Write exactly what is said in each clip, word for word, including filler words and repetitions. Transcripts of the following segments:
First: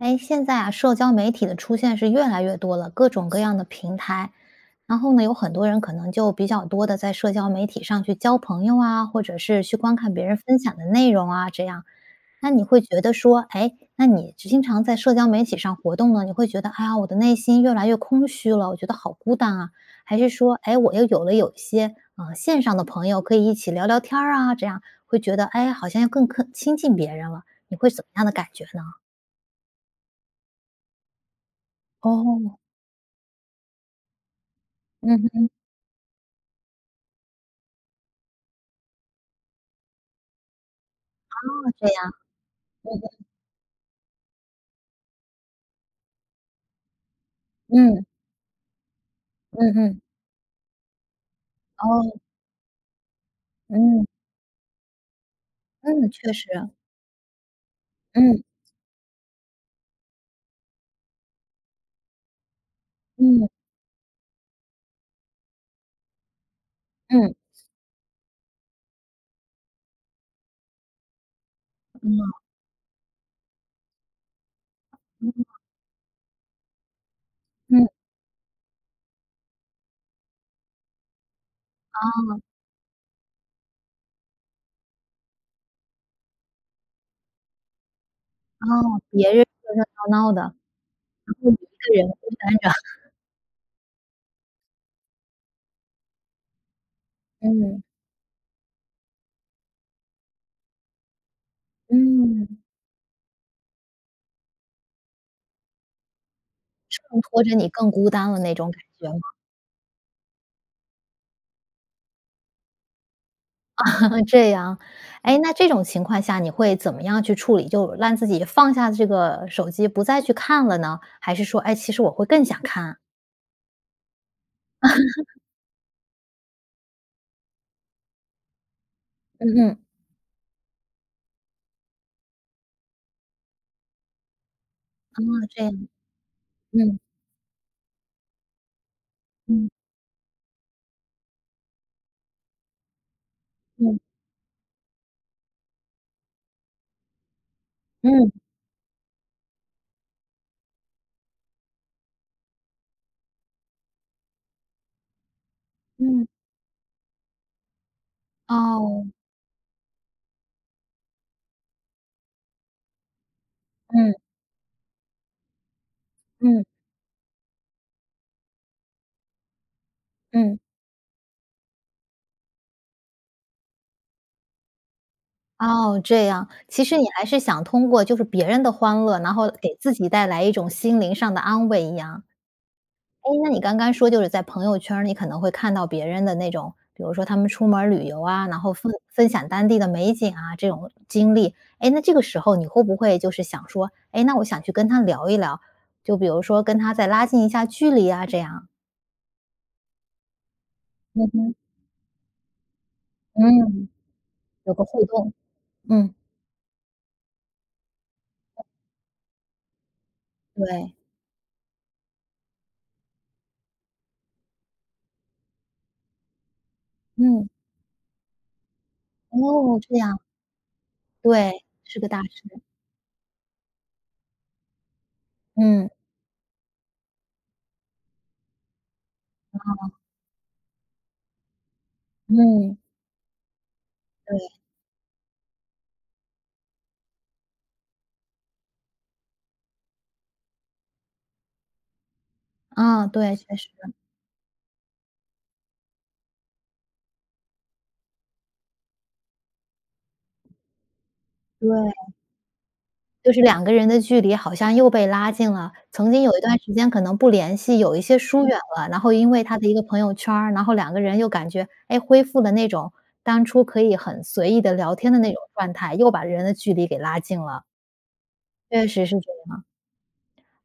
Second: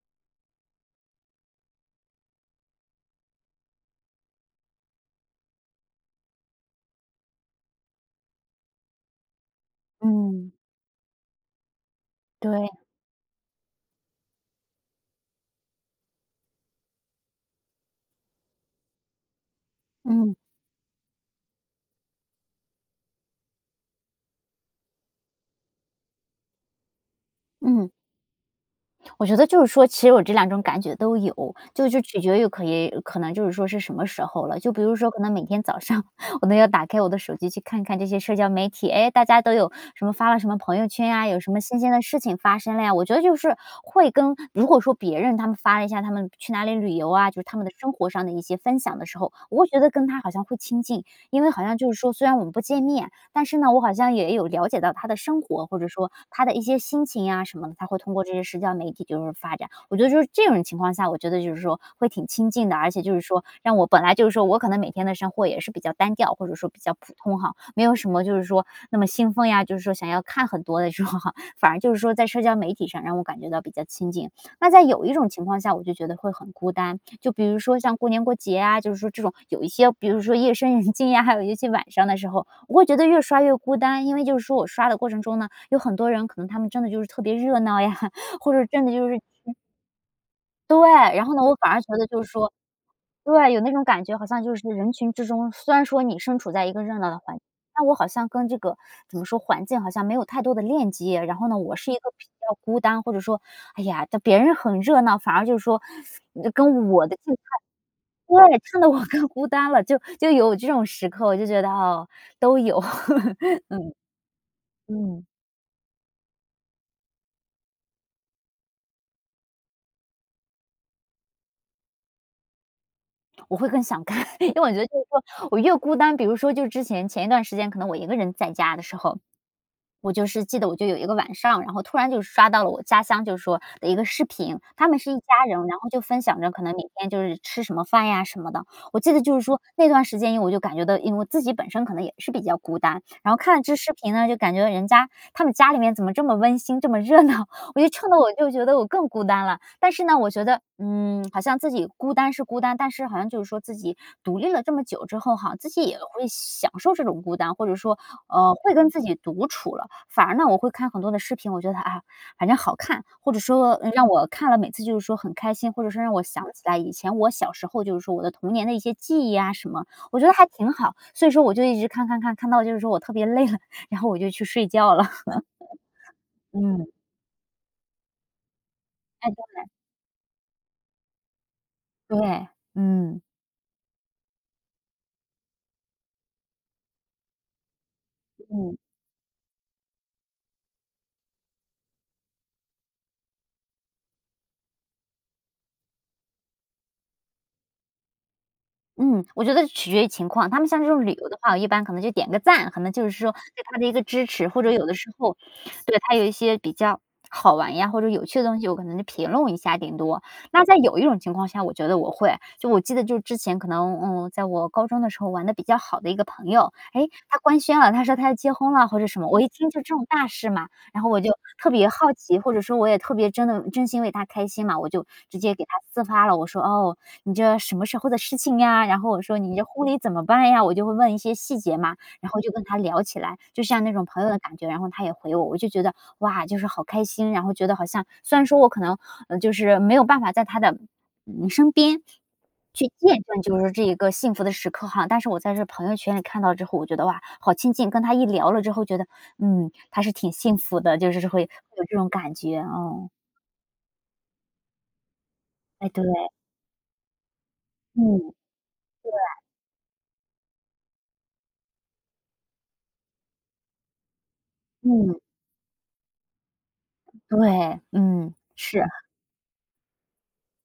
哎，现在啊社交媒体的出现是越来越多了，各种各样的平台。然后呢有很多人可能就比较多地在社交媒体上去交朋友啊，或者是去观看别人嗯。分享的内容啊这样，那你会对。觉得说，诶，那你就经常在社交媒体上活动了，你会觉得，哎呀，我的内心越来越空虚了，我觉得好孤单啊，还是嗯。说，诶，我又有了有一些，呃，线上的朋友可以一起聊聊天儿啊这样，会觉得，哎呀好像要克更亲近别人了，你会嗯。怎么样的感觉呢？我觉得就是说，其实我这两种感觉都有，就是说取决于，哦。可也可能就是说是什么时候了，就比如说可嗯能每哼。天早上我都要打开我的手机去看看这些社交媒体，哎，大家都有什么发了什么朋友圈呀，有什么哦，新这鲜的样。事情发生了对呀。我觉得对。就是会跟如果说别人他们发了一下他们去哪里旅游啊，就是他们的生嗯。活上的一些分享的时候，我会嗯觉得嗯。跟他好像会亲近，因为好像就是说哦。虽然我们不见面，但是呢我好嗯。像也有了解到他的生活或者嗯，说确他实。的一些心情呀什么的，他会通过这嗯。些社交媒体就是发这样。我觉得这种情况下，我觉得就是说会挺亲近的，而且就是说嗯。让我本来，就是说我可能每天的生活也是比较单调或者说比较普嗯。通吼，没有什么就是说那么兴奋呀，就是说想要看很多的时候，反而就是说在嗯。社交媒体上让我感觉到比较亲近。那在有一种嗯。情况下，我就觉得会很孤单，就比如说嗯。像过年过节啊，就是说这种有一些比如说夜深人静呀，还有一些晚上的时哦。候，我会觉得越刷越孤单。因为就是说我刷的过程中呢，有很多人可能他们真的就是特别热闹呀，或者哦，真的就是别人热热闹闹的。对，然就后呢我我一反而觉个得人就孤是说单着。对，有那种感觉，好像就是人群之中，虽然说你身处在一个热闹的环境，嗯。但我好像跟这个怎么说，环境好像没有太多的链接。然后呢我是一个比嗯。较孤单，或者说，哎呀在别人很热闹，反而就是说跟衬我的近态托着你更孤单了那对，种衬感得我觉吗？更孤单了，就就有这种时刻，我就觉得，哦，都有，这样。嗯。嗯。诶，那这种情况下你会怎么样去处理？就让自己放下这个手机不再去看了呢？还是说，诶，其实我会更想看。我会更想看，因为我觉得就是 说，我越孤单比如说就之前，前一段时间可能我一个人在家的时候，嗯。我就是记得我就有一个晚上，然后突然就刷到了我家乡就是说的一个视频。他们是一哦，家这人，样。然后就分享着可能每嗯。天就是吃什么饭呀什么的。我记得就是说，嗯。那段时间因为我就感觉到，因为我自己本身可能也是比较孤单，然后看了这视嗯。频呢，就感觉到人家他们家里面怎么这么温馨、这么热闹，我就衬得我嗯。就觉得我更孤单了。但是呢，我觉得，嗯，好像自己孤单是孤单，但是好像就是说自己独立了这么久之后哈，自己也嗯。会享受这种孤单。或者说，嗯，会跟自哦。己独处了。反而呢我会看很多的视频，我觉得，啊，反正好看。或者说，嗯，让嗯。我看了每次就是说很开心，或者说让我想起嗯。来以前我小时候就是说我的童年的一些记忆呀什么，我觉得还嗯。挺好。所以说我就一直看看看，看到就是说我特别累了，然后我就去睡觉了。哦，这 样。其嗯。实你还是想通过就是别人的欢乐，诶，难后对。给自己带来一种心灵上的安慰一样。对，嗯。诶，那你刚刚说就是在朋友圈儿，你可能会看到别人的那种，比如说他们出门儿旅游啊，然后嗯。分分享当地的美景啊，这种经历。诶，那这个时候你会不会就是想说，诶，那我想去跟他聊一聊，就比如说跟他再拉近一下距离呀，这样？嗯，我觉得就取决于情况，他们像这种旅嗯游的话，哼。我一般可能就点一个赞，可能就是说对他的嗯。一个支持。或者有个有的互时动。候，对，嗯。他有一些比较好玩呀，或者有趣的东西，我可能就评论一下顶多。那在对。有一种情况下，我觉得我会。就我记得就之前可能，嗯，在我高中的时候玩的比较好的一个朋友，诶，他嗯。官宣了，他说他要结婚了或者什么，我一听哦，就这这种样。大事嘛。然后我就对，特别是个好大奇，或师。者说我也特别真的真心为她开心嘛，我就直接给她嗯。私发了，我说你这什么时候的事情呀，然后我说你这婚哦。礼怎么办呀？我就会问一些细节嘛，然后就跟嗯。她聊起来，就像那种朋友的对。感觉，然后她也回我，我就觉得，哇，就是好开心，然后觉得好像虽然说我可能，嗯，就是没有办法在她的，嗯，身边，去啊，见对，证确就是实。说这一个幸福的时刻哈，但是我在这儿朋友圈里看到之后，我觉得，哇，好亲近，跟她一聊了之后觉得，嗯，她是挺幸福的，就是是会有这种对。感觉，哦。就是两个人的距离好像又被拉近了。哎，对。曾经有一段时间可能不联系，有一些嗯，疏远了，然后因对。为他的一个朋友圈儿，然后两个人又感觉，诶，恢复了那种当初可以很随意地聊天嗯。的那种状态，又把人的距离给拉近了。对，嗯，是。确实是这样。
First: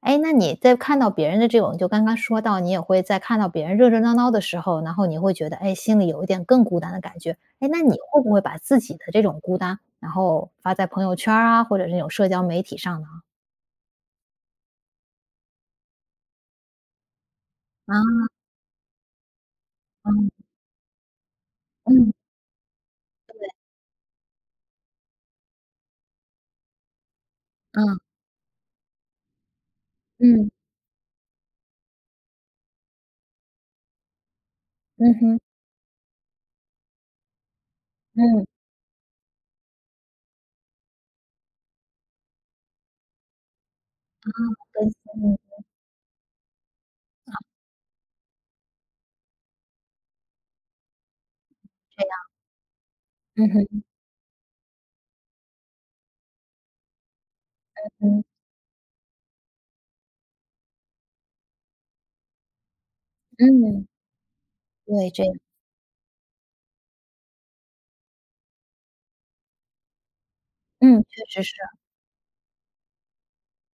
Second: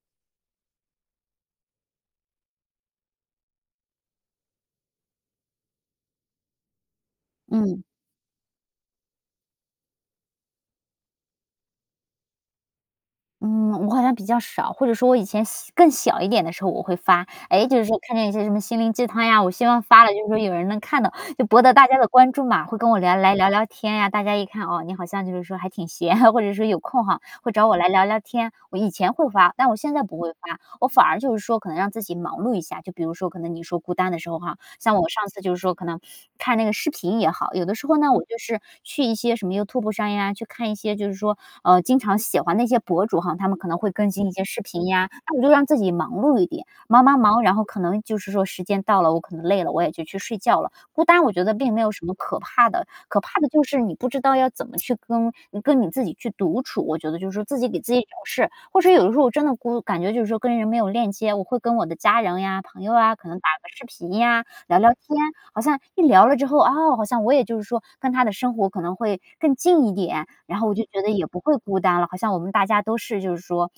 诶，那你在看到别人的这种就刚刚说到，你也会在看到别人热热闹闹的时候，然后你会觉得，哎，心里有一点更孤单的感觉。诶，那嗯。你会不会把自己的这种孤单，然后发在朋友圈儿啊，或者这种社交媒体上呢？嗯，我好像比较少，或者说我以前小更小一点的时候我会发。诶，就是说看见嗯。一些什么心灵鸡汤呀，我希望发了就是嗯。说有人能看到，就博得大家的嗯。关注嘛，会跟我聊来聊对。聊天呀。大家一看，哦，你好像就是说还挺闲哈，或者说有空哈，会找我来嗯。聊聊天。我以前会发，但我现在不会嗯。发，我反而就是说可能让自己忙碌一下，就比如说可能你说孤单的时候哈，像我嗯上次哼。就是说可能看那个视频也好，有的时候呢，我就嗯。是去一些什么 Youtube 上呀，去看一些就是说，呃，经常喜欢那些博主哈，他们可能会更啊新一些视频呀。那我就 [unintelligible] 让自己忙碌一点，忙忙忙，然后可能就是说时间到了，我可能累了，我也就去睡觉了，孤单我觉得并没有对什么啊。可怕的，可怕嗯的就是哼。你不知道要怎么去跟，嗯，跟你自己去独处。我觉得就是说自己给嗯自己找哼。事，或者是有的时候我真的孤感觉就是说，跟人没有链接，我会跟我的家人呀，朋友啊可能打个嗯。视频呀，聊聊对，天，这样。好像一聊了之后，哦，好像我也就是说跟他的生活可能会更近一点，然后我就觉嗯，得确也不实是。会孤单了。好像我们大家都是就是说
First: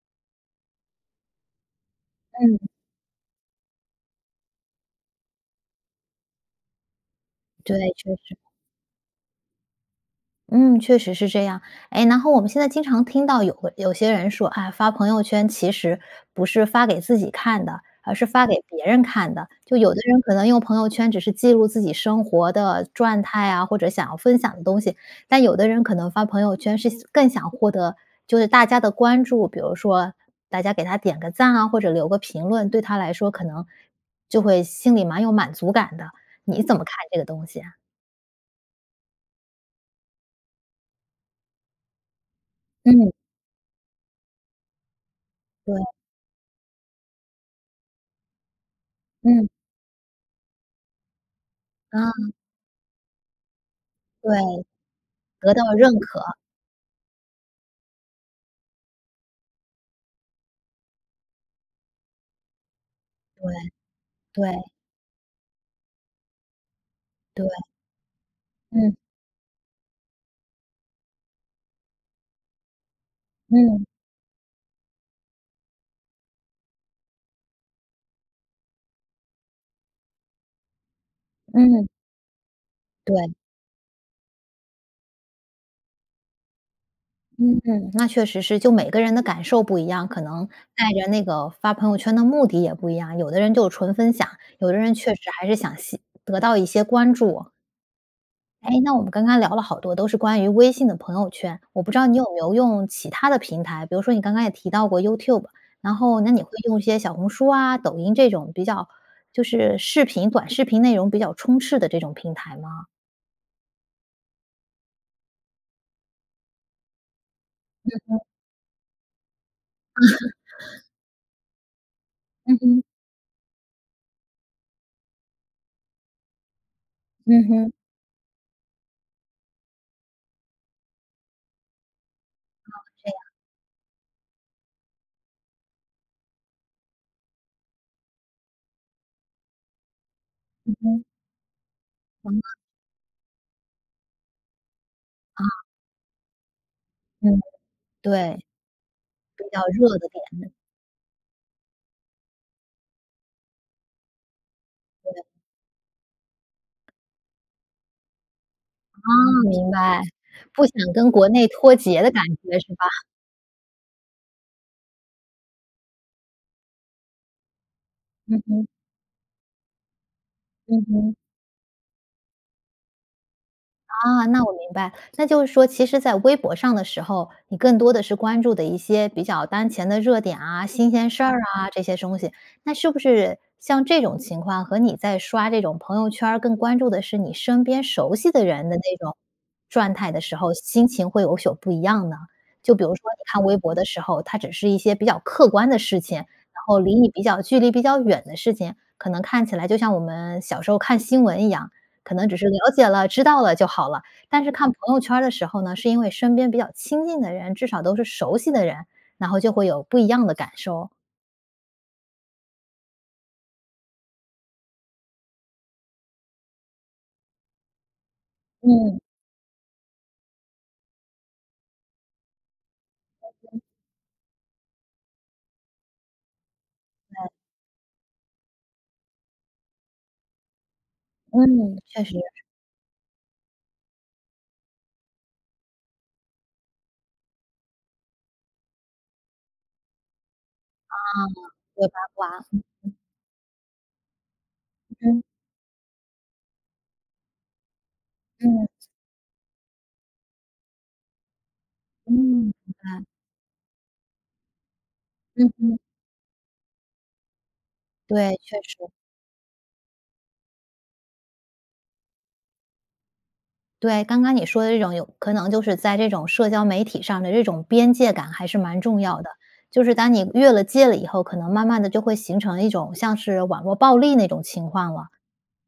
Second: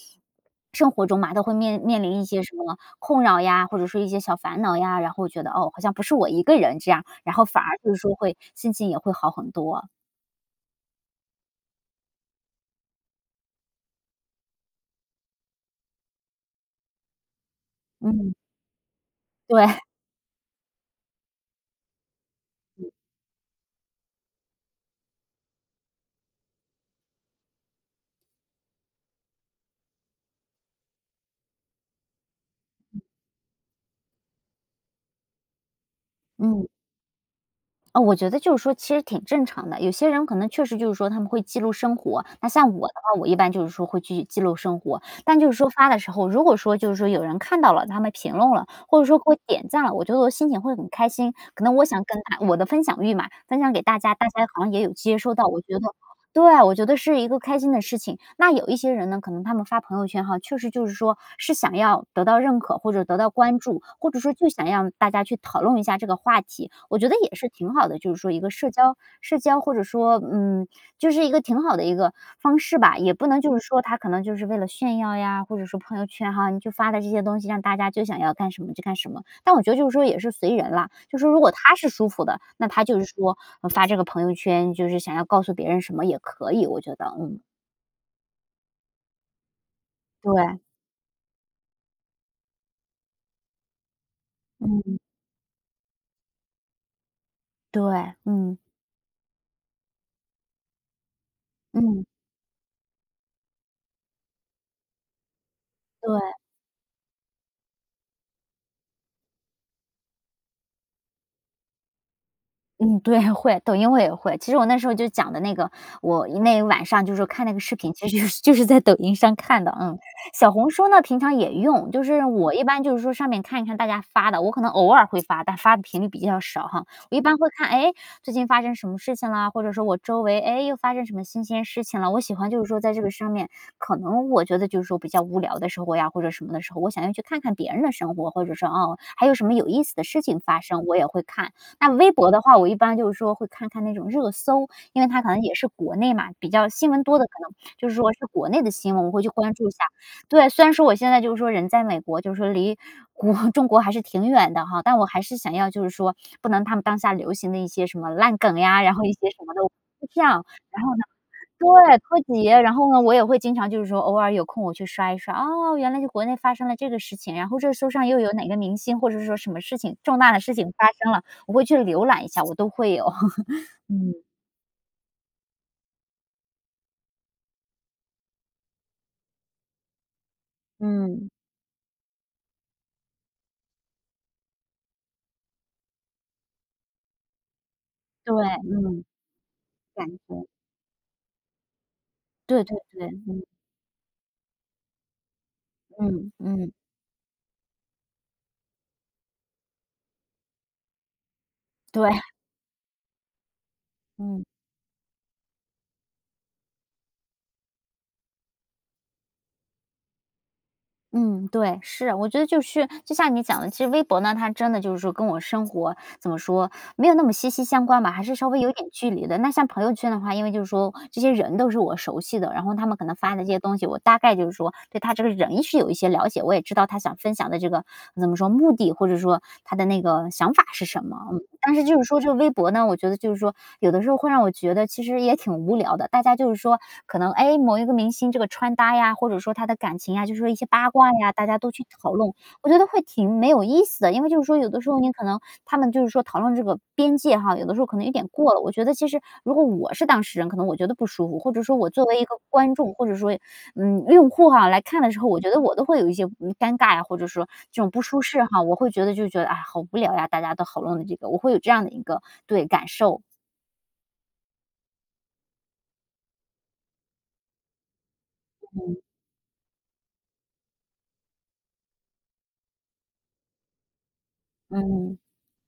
生活中嘛，都会面面临一些什嗯。么困扰呀，或者说一些小烦恼呀，然后觉得，哦，好像不是我一个人这样，然后反对，而就是确说实。会心情也会好很多。嗯，确实是这样。诶，然后我们现在经常听到有会有些人说：“啊，发朋友圈其实不是发给自己看的，而是嗯。发给别人看的。”就对。有的人可能用朋友圈只是记录自己生活的转态啊，或者想要分享的东西。但有的人可能发朋友圈是想更想获得就是大家的关注。比如说大家给他点个赞啊，或者留个评论，对他来说可能就会心里蛮有满足感的。你嗯。怎么看这个东西呀？呃，我觉得就是说其实挺正常的，有些人可能确实就是说他们会记录生活。那像我的嗯。话，我一般就是说会去记录生活。但就是说对。发的时候，如果说就是说有人看到了，他们评论了，或者说给我嗯。点赞了，我觉得我的心情会很开心。可能我想跟嗯。大我的分享欲嘛，分享给大家，大对，家好像也有接受到，得我到觉得认可。对，我觉得是一个开心的事情。那有一些人呢，可能他们发朋友圈哈，确实就是说是想要得到认可，或者得到对，关注，或者说就对。想让大家去讨论一下这个话题，我觉得也是对。挺好的，就是说一个社嗯。交社交或者说，嗯，就是一个挺好的一个方式吧。也不能就是说嗯。他可能就是为了炫耀呀，或者说朋友圈哈，你去发的这些东西，让大家就想要干什么就干什么。但我觉得就是说也是随人啦，就是说如果他嗯。是舒服的，他就是对。说嗯，发这个朋友圈，就是想要告诉别人什么也可以，我觉得，嗯。嗯，那确实是就每个人的感受不一样，可能对。带着那个发朋友圈的目的也不一样。有的人就纯分享，有的人嗯。确实还是想吸得到一些关注。对，嗯。诶，那我们刚刚聊了好多都是关于微信的朋友圈，我不知嗯。道你有没有用其它的平台？比如说你刚刚也提到过 YouTube，然后那对。你会用一些小红书啊，抖音这种比较就是视频短视频内容比较充斥的这种平台吗？嗯，对，会，抖音我也会。其实我那时候就讲的那个我因为晚上就是说看那个视嗯频，其哼。实就就是在抖音上看的，嗯。小红 书呢平常也用，就是我嗯一哼。般就是说上面看一看大家发的，我可能偶尔会发，但发的频率比较少哈。我一般嗯会看，哼。诶，最近发生什么事情啦？或者说我周围，诶，又发生什么新鲜事情了？我喜欢就是哦，说在这这个样。上面可能我觉得，就是说比较无聊的时候呀或者什么的时候，我想要去看看别人的生活，或者说，哦，还有什么有意思的事情发嗯生？我哼。也会看，那微博的话，我一般就是说会看看那种热搜，因为它可能啊。也是国内嘛，比较新闻多的可嗯，能就是说是对。国内的新闻，我会去比关较注一下。热的对，点。虽然说我现在就是说人在美国就是说离国中国还是挺远的哈，但我对。还是想要就是说不能他们当下流行的一些什么烂梗呀，然后一些什哦，么的都明白。是这样，不想然后呢跟国内脱对，节的脱感觉节。是然吧？后呢，我也会经常就是说偶尔有空我去刷一刷，哦，原来就国内发生了这个事情，然后热搜上又有嗯哪个哼。明星或者说什么事情重大的事情嗯发生哼。了，我会去浏览一下，我都会 嗯。啊，那我明白。那就是说其实在微博上的时候，你更多的是关注的一些比较当前的热点啊，新鲜事嗯。儿啊这些东西。那是不是像这种情况和你在刷这种朋友圈儿更关注的是你身边熟悉对，的人的那嗯。种转感态的时觉。候，心情会有宿不一样呢？对就对比如说对，你看嗯。微博的时候，它只是一些比较客观的事情，然嗯嗯。后离你比较距离比较远的事情，可能看起来就像我们小时候看新闻一样，对。可能只是了解了、知道了就好了。但嗯。是看朋友圈儿的时候呢，是因为身边比较亲近的人，至少都是熟悉的人，然后就会有不一样的感受。嗯，对，是。我觉得就是就像你讲的，其实微博呢它真的就是说跟我生活怎么说，没有那么息息相关嘛，还是稍微有点嗯。距离的。那像朋友圈的话，因为就是说这些人都是我熟悉的，然后他们可能发的这些东西，我大概就是说对他这个人是有一些了解，我也知道他想对。分享的这个怎么说，目的或者说他的那个想法是什么，嗯。但嗯，是就是确实。说就是微博呢，我觉得就是说有的时候会让我觉得其实也挺无聊的，大家就是说，可能诶，某一个明星这个穿搭呀，或者说他的感情呀，就是说一些八啊，卦呀，大家都去对，八讨论。卦。我觉得会挺没有意思的，因为就是说有的时候你嗯。可能他们就是说讨论这个边界哈，有的时候可能有点过了。嗯。我觉得其实如果我是当事人，可能我觉得不舒服，或者说我作嗯，为一个观明众，白。或者说，嗯，用户哈来看的时候，我嗯觉得我哼。都会有一些嗯，尴尬呀，或者说这种不舒对，适确哈。我会实。觉得就觉得，啊，好无聊呀大家都好论的，我会有这样的一个对，感受。对，刚刚你说的这种有可能就是在这种社交媒体上的这种边界感还是蛮嗯。重要的。就是当你越了界了以后，可能慢慢地就会形成一种像是网络暴力那种情况了。嗯。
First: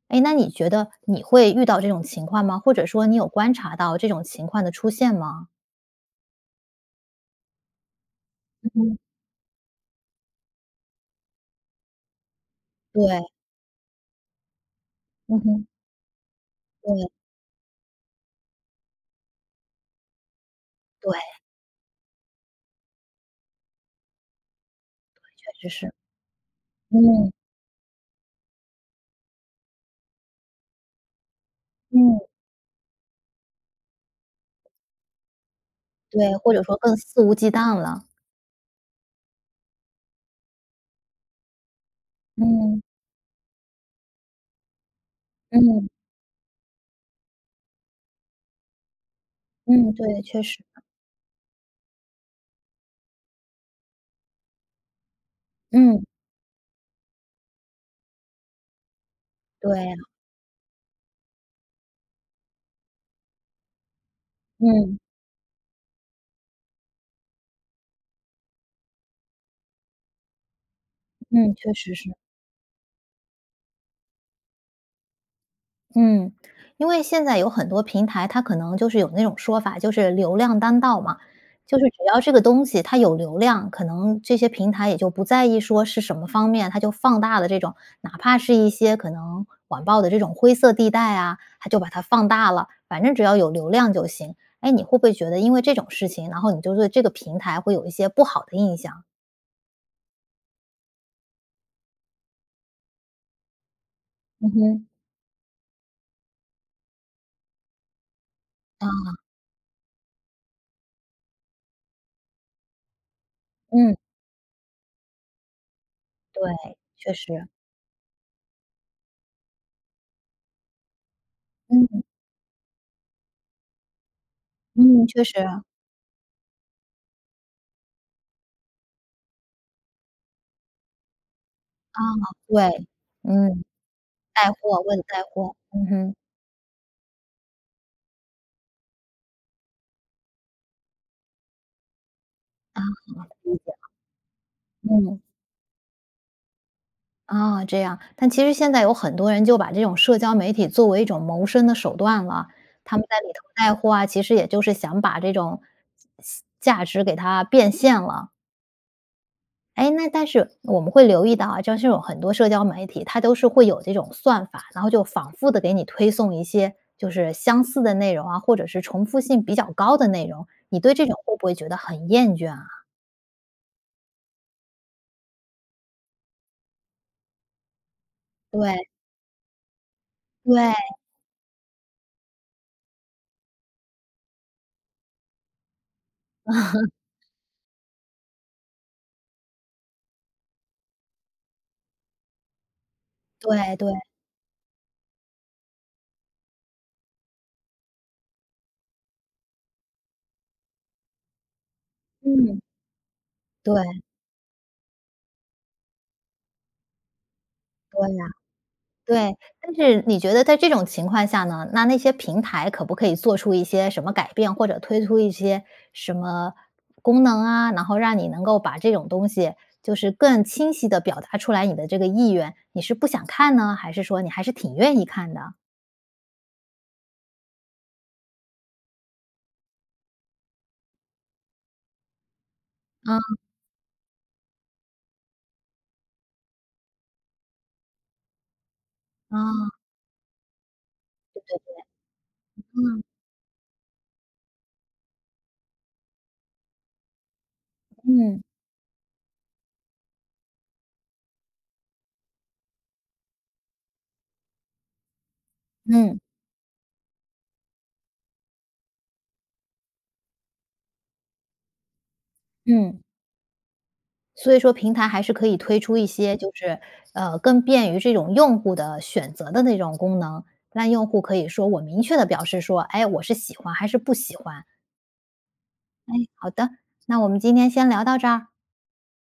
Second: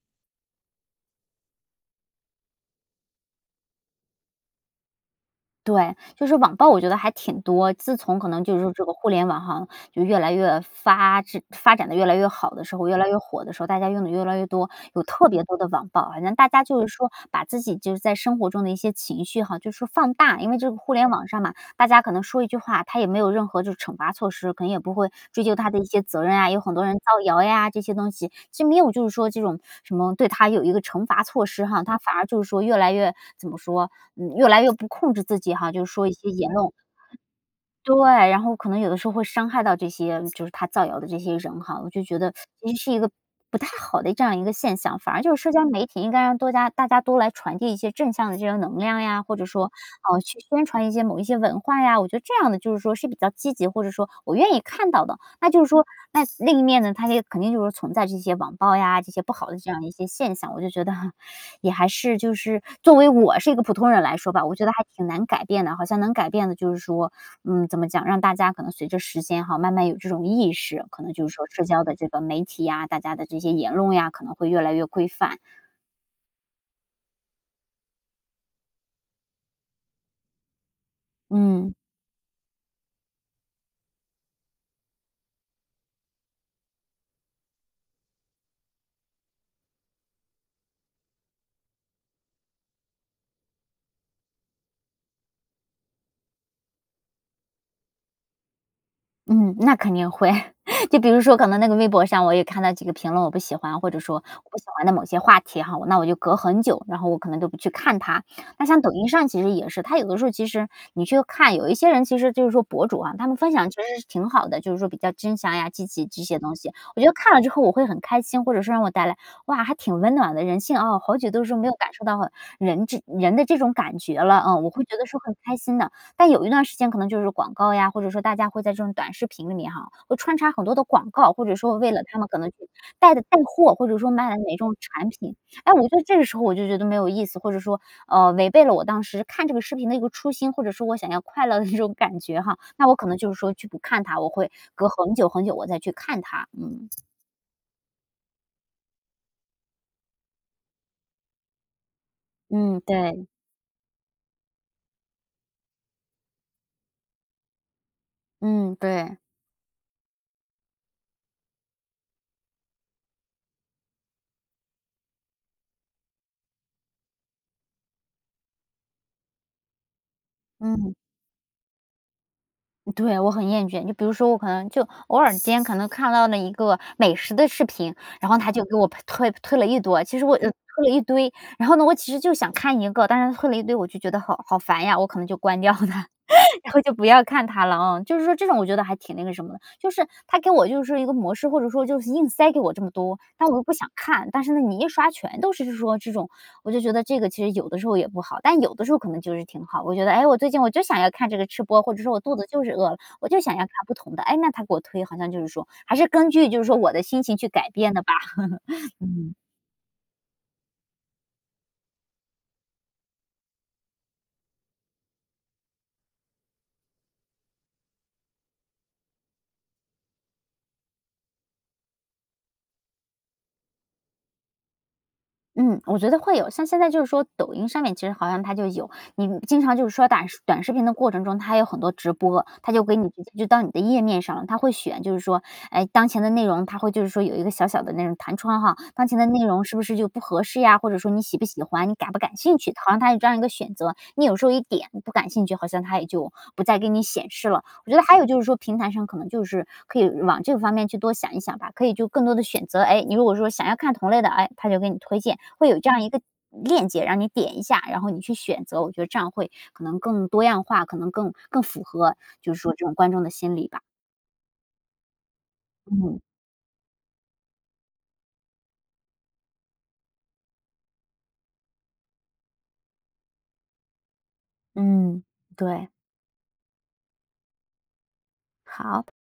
哎，那你觉得你会遇到这种情况吗？或者说你有观察到这种情况的出现吗？对，就是网暴我觉得还挺多。自从可能就是说这个互联网哈，就越来越发制发展得越来越好的时候，越来越对。火的时候，大家用得越来越多，有特嗯别多哼。的网暴。好像大家就是对。说把自己就是在生活中的一些情绪哈，就是说放大。因为这个互联网对。上嘛，大家可能说一句话，他也没有任何就是惩罚措施，可能也不会哦，追究确他实的一是。些责任啊，有很多人造嗯。谣呀这些东西，就没有就是说这种 什么对他有一个惩罚措施哈。他反嗯。而就是说越来越怎么说，嗯，越来越不控制自己哈，就是说一些对，言或者论。说更肆无忌惮对，了。然后可能有的时候会伤害到这些就是他造谣的这些人哈。我就觉得 其实嗯。是一个不太好的这样一个现象。反而就是社交媒嗯。体应该让多加大家多来传递一些正向的这些能量呀，或者说，嗯，嗯，对，去确实。宣传一些某一些文化呀。我觉得这样的就是说是比较积极，或者说我愿意看到的。那就是说嗯。那另一面呢，它肯定就是说存在这些网暴呀，这些不好的这对样一啊。些现象。我就觉得 也还是就是作为我是一个普通人来说吧，我觉得还嗯。挺难改变的。好像能改变的就是说嗯，怎么讲，让大家可能随着时间哈慢慢有这种意识。可能就是说嗯，社确交实的这是。个媒体呀，大家的这些言论呀可能会越来越规范。嗯。因为现在有很多平台，它可能就是有那种说法，就是流量当道嘛。嗯。就是只要这个东西它有流量，可能这些平台也就不在意说是什么方面。它就放大了这种哪怕是一些可能网暴的这种灰色地带啊，它就把它放大了，反正只要有流量就行。哎，你会不会觉得因为这种事情，然后你就对这个平台会有一些不好的印象？嗯，那肯定会。就比如说可能那个微博上，我也看到几个评论，我不喜欢，或者说我嗯不喜哼。欢的某些话题哈，我那我就隔很久，然后我可能都不去看它。那像抖音啊。上其实也是，它有的时候其实你去看，有一些人其实就是说博主啊，他们分享其嗯。实是挺好的，就是说比较真想呀、积极这些对，东西。我觉得确看了实。之后我会很开心，或者是让我带来“哇，还挺温暖的，人性哦，好久都是没有感嗯。受到人这人的这种感觉了”，嗯，我会觉嗯，得是确很实开啊。心的。但有一段时间可能就是广告呀，或者说大家会在这种短视频里面哈，会穿插很多的广告。或者说为啊，了他们可能是对。带的带嗯，货，或者说卖的带哪种货问产带品。货。哎，我嗯觉得哼。这个时候我就觉得没有意思，或者说，嗯，违背了我当时看这个视频的一个初心，或者说我想要快乐的那种感觉哈。啊，那我可能就是说理去解。不看它，我会隔很嗯。久很久我再去看它。嗯。啊，这样。但其实现在有很多人就把这种社交媒体作为一种谋生的手段了。嗯，他们在对。里头带货啊，其实也就是想把这种西价值给它变现了。嗯，对。哎，那但是我们会留意到啊，就是有很多社交媒体，它都是会有这种算法，然后就仿复地给你推送一些就是相似的内容啊，或者是重复性比较高的内容。你嗯。对这种会不会觉得很厌倦啊？对，我很厌倦。就比如说我可能就偶尔间可能看到了一个美食的视频，然后它就给我对。推推了一多，其实我呃，推对。了一堆。然后呢我其实就想看一个，但是推了一堆我就觉得好好烦呀，我可能就关掉了。然后 就不要看它了哦。就是说这种我觉得还挺那个什么的。就是它给我就是一个模式，或者说就是硬塞给我这么多，但我又不对想对。看。但是呢，你一刷全都是说这种我就觉得这个其实有的时候也不好。但有的时候可能就是挺好，我觉得：“诶，我最近我就想要看这个吃播。”或者说：“我肚子嗯。对。就是饿了，我就想要看不对。同的。”诶，那它给我推，好像就是说还是根据就是说我的心情去改变的对吧。呀，嗯。对。但是你觉得在这种情况下呢，那那些平台可不可以做出一些什么改变，或者推出一些什么功能啊，然后让你能够把这种东西就是更清晰地表达出来你的这个意愿。你是不想看呢，还是说你还是挺愿意看的？嗯，我觉得会有，像现在就是说抖音上面其实好像它就有。你经常就是刷胆短视频的过程中，它有很多直播，它就给你 [unintelligible] 嗯。就到你的页面上了，它会选就是说，哎，当前的内容它会就是说有一个小小的那种弹窗哈，当前的内容嗯。是不是就不合适呀，或者说你喜不喜欢，你感不感兴趣，它好像 [unintelligible] 它有这样一个选择。你有时候一点“不感兴趣”，好像它也就不再给你显示了。我觉得还有就嗯。是说平台上可能就是可以往这个方面去多想一想吧，可以就更多的选择。哎，你如果说想要看同类的，哎，它就给你推荐。会有这样一嗯。个链接，让你点一下，然后你去选择，我觉得这样会可能更多样化，可能更更符合，就是说这种嗯。观众的心理吧。所以说平台还是可以推出一嗯。些就是呃，更便于这种用户的选择的那种功能。让用户可以说我明确地表示说：“哎，我是喜欢还是不喜欢。”嗯，对。哎，好的，那我们今天先聊到这儿。好。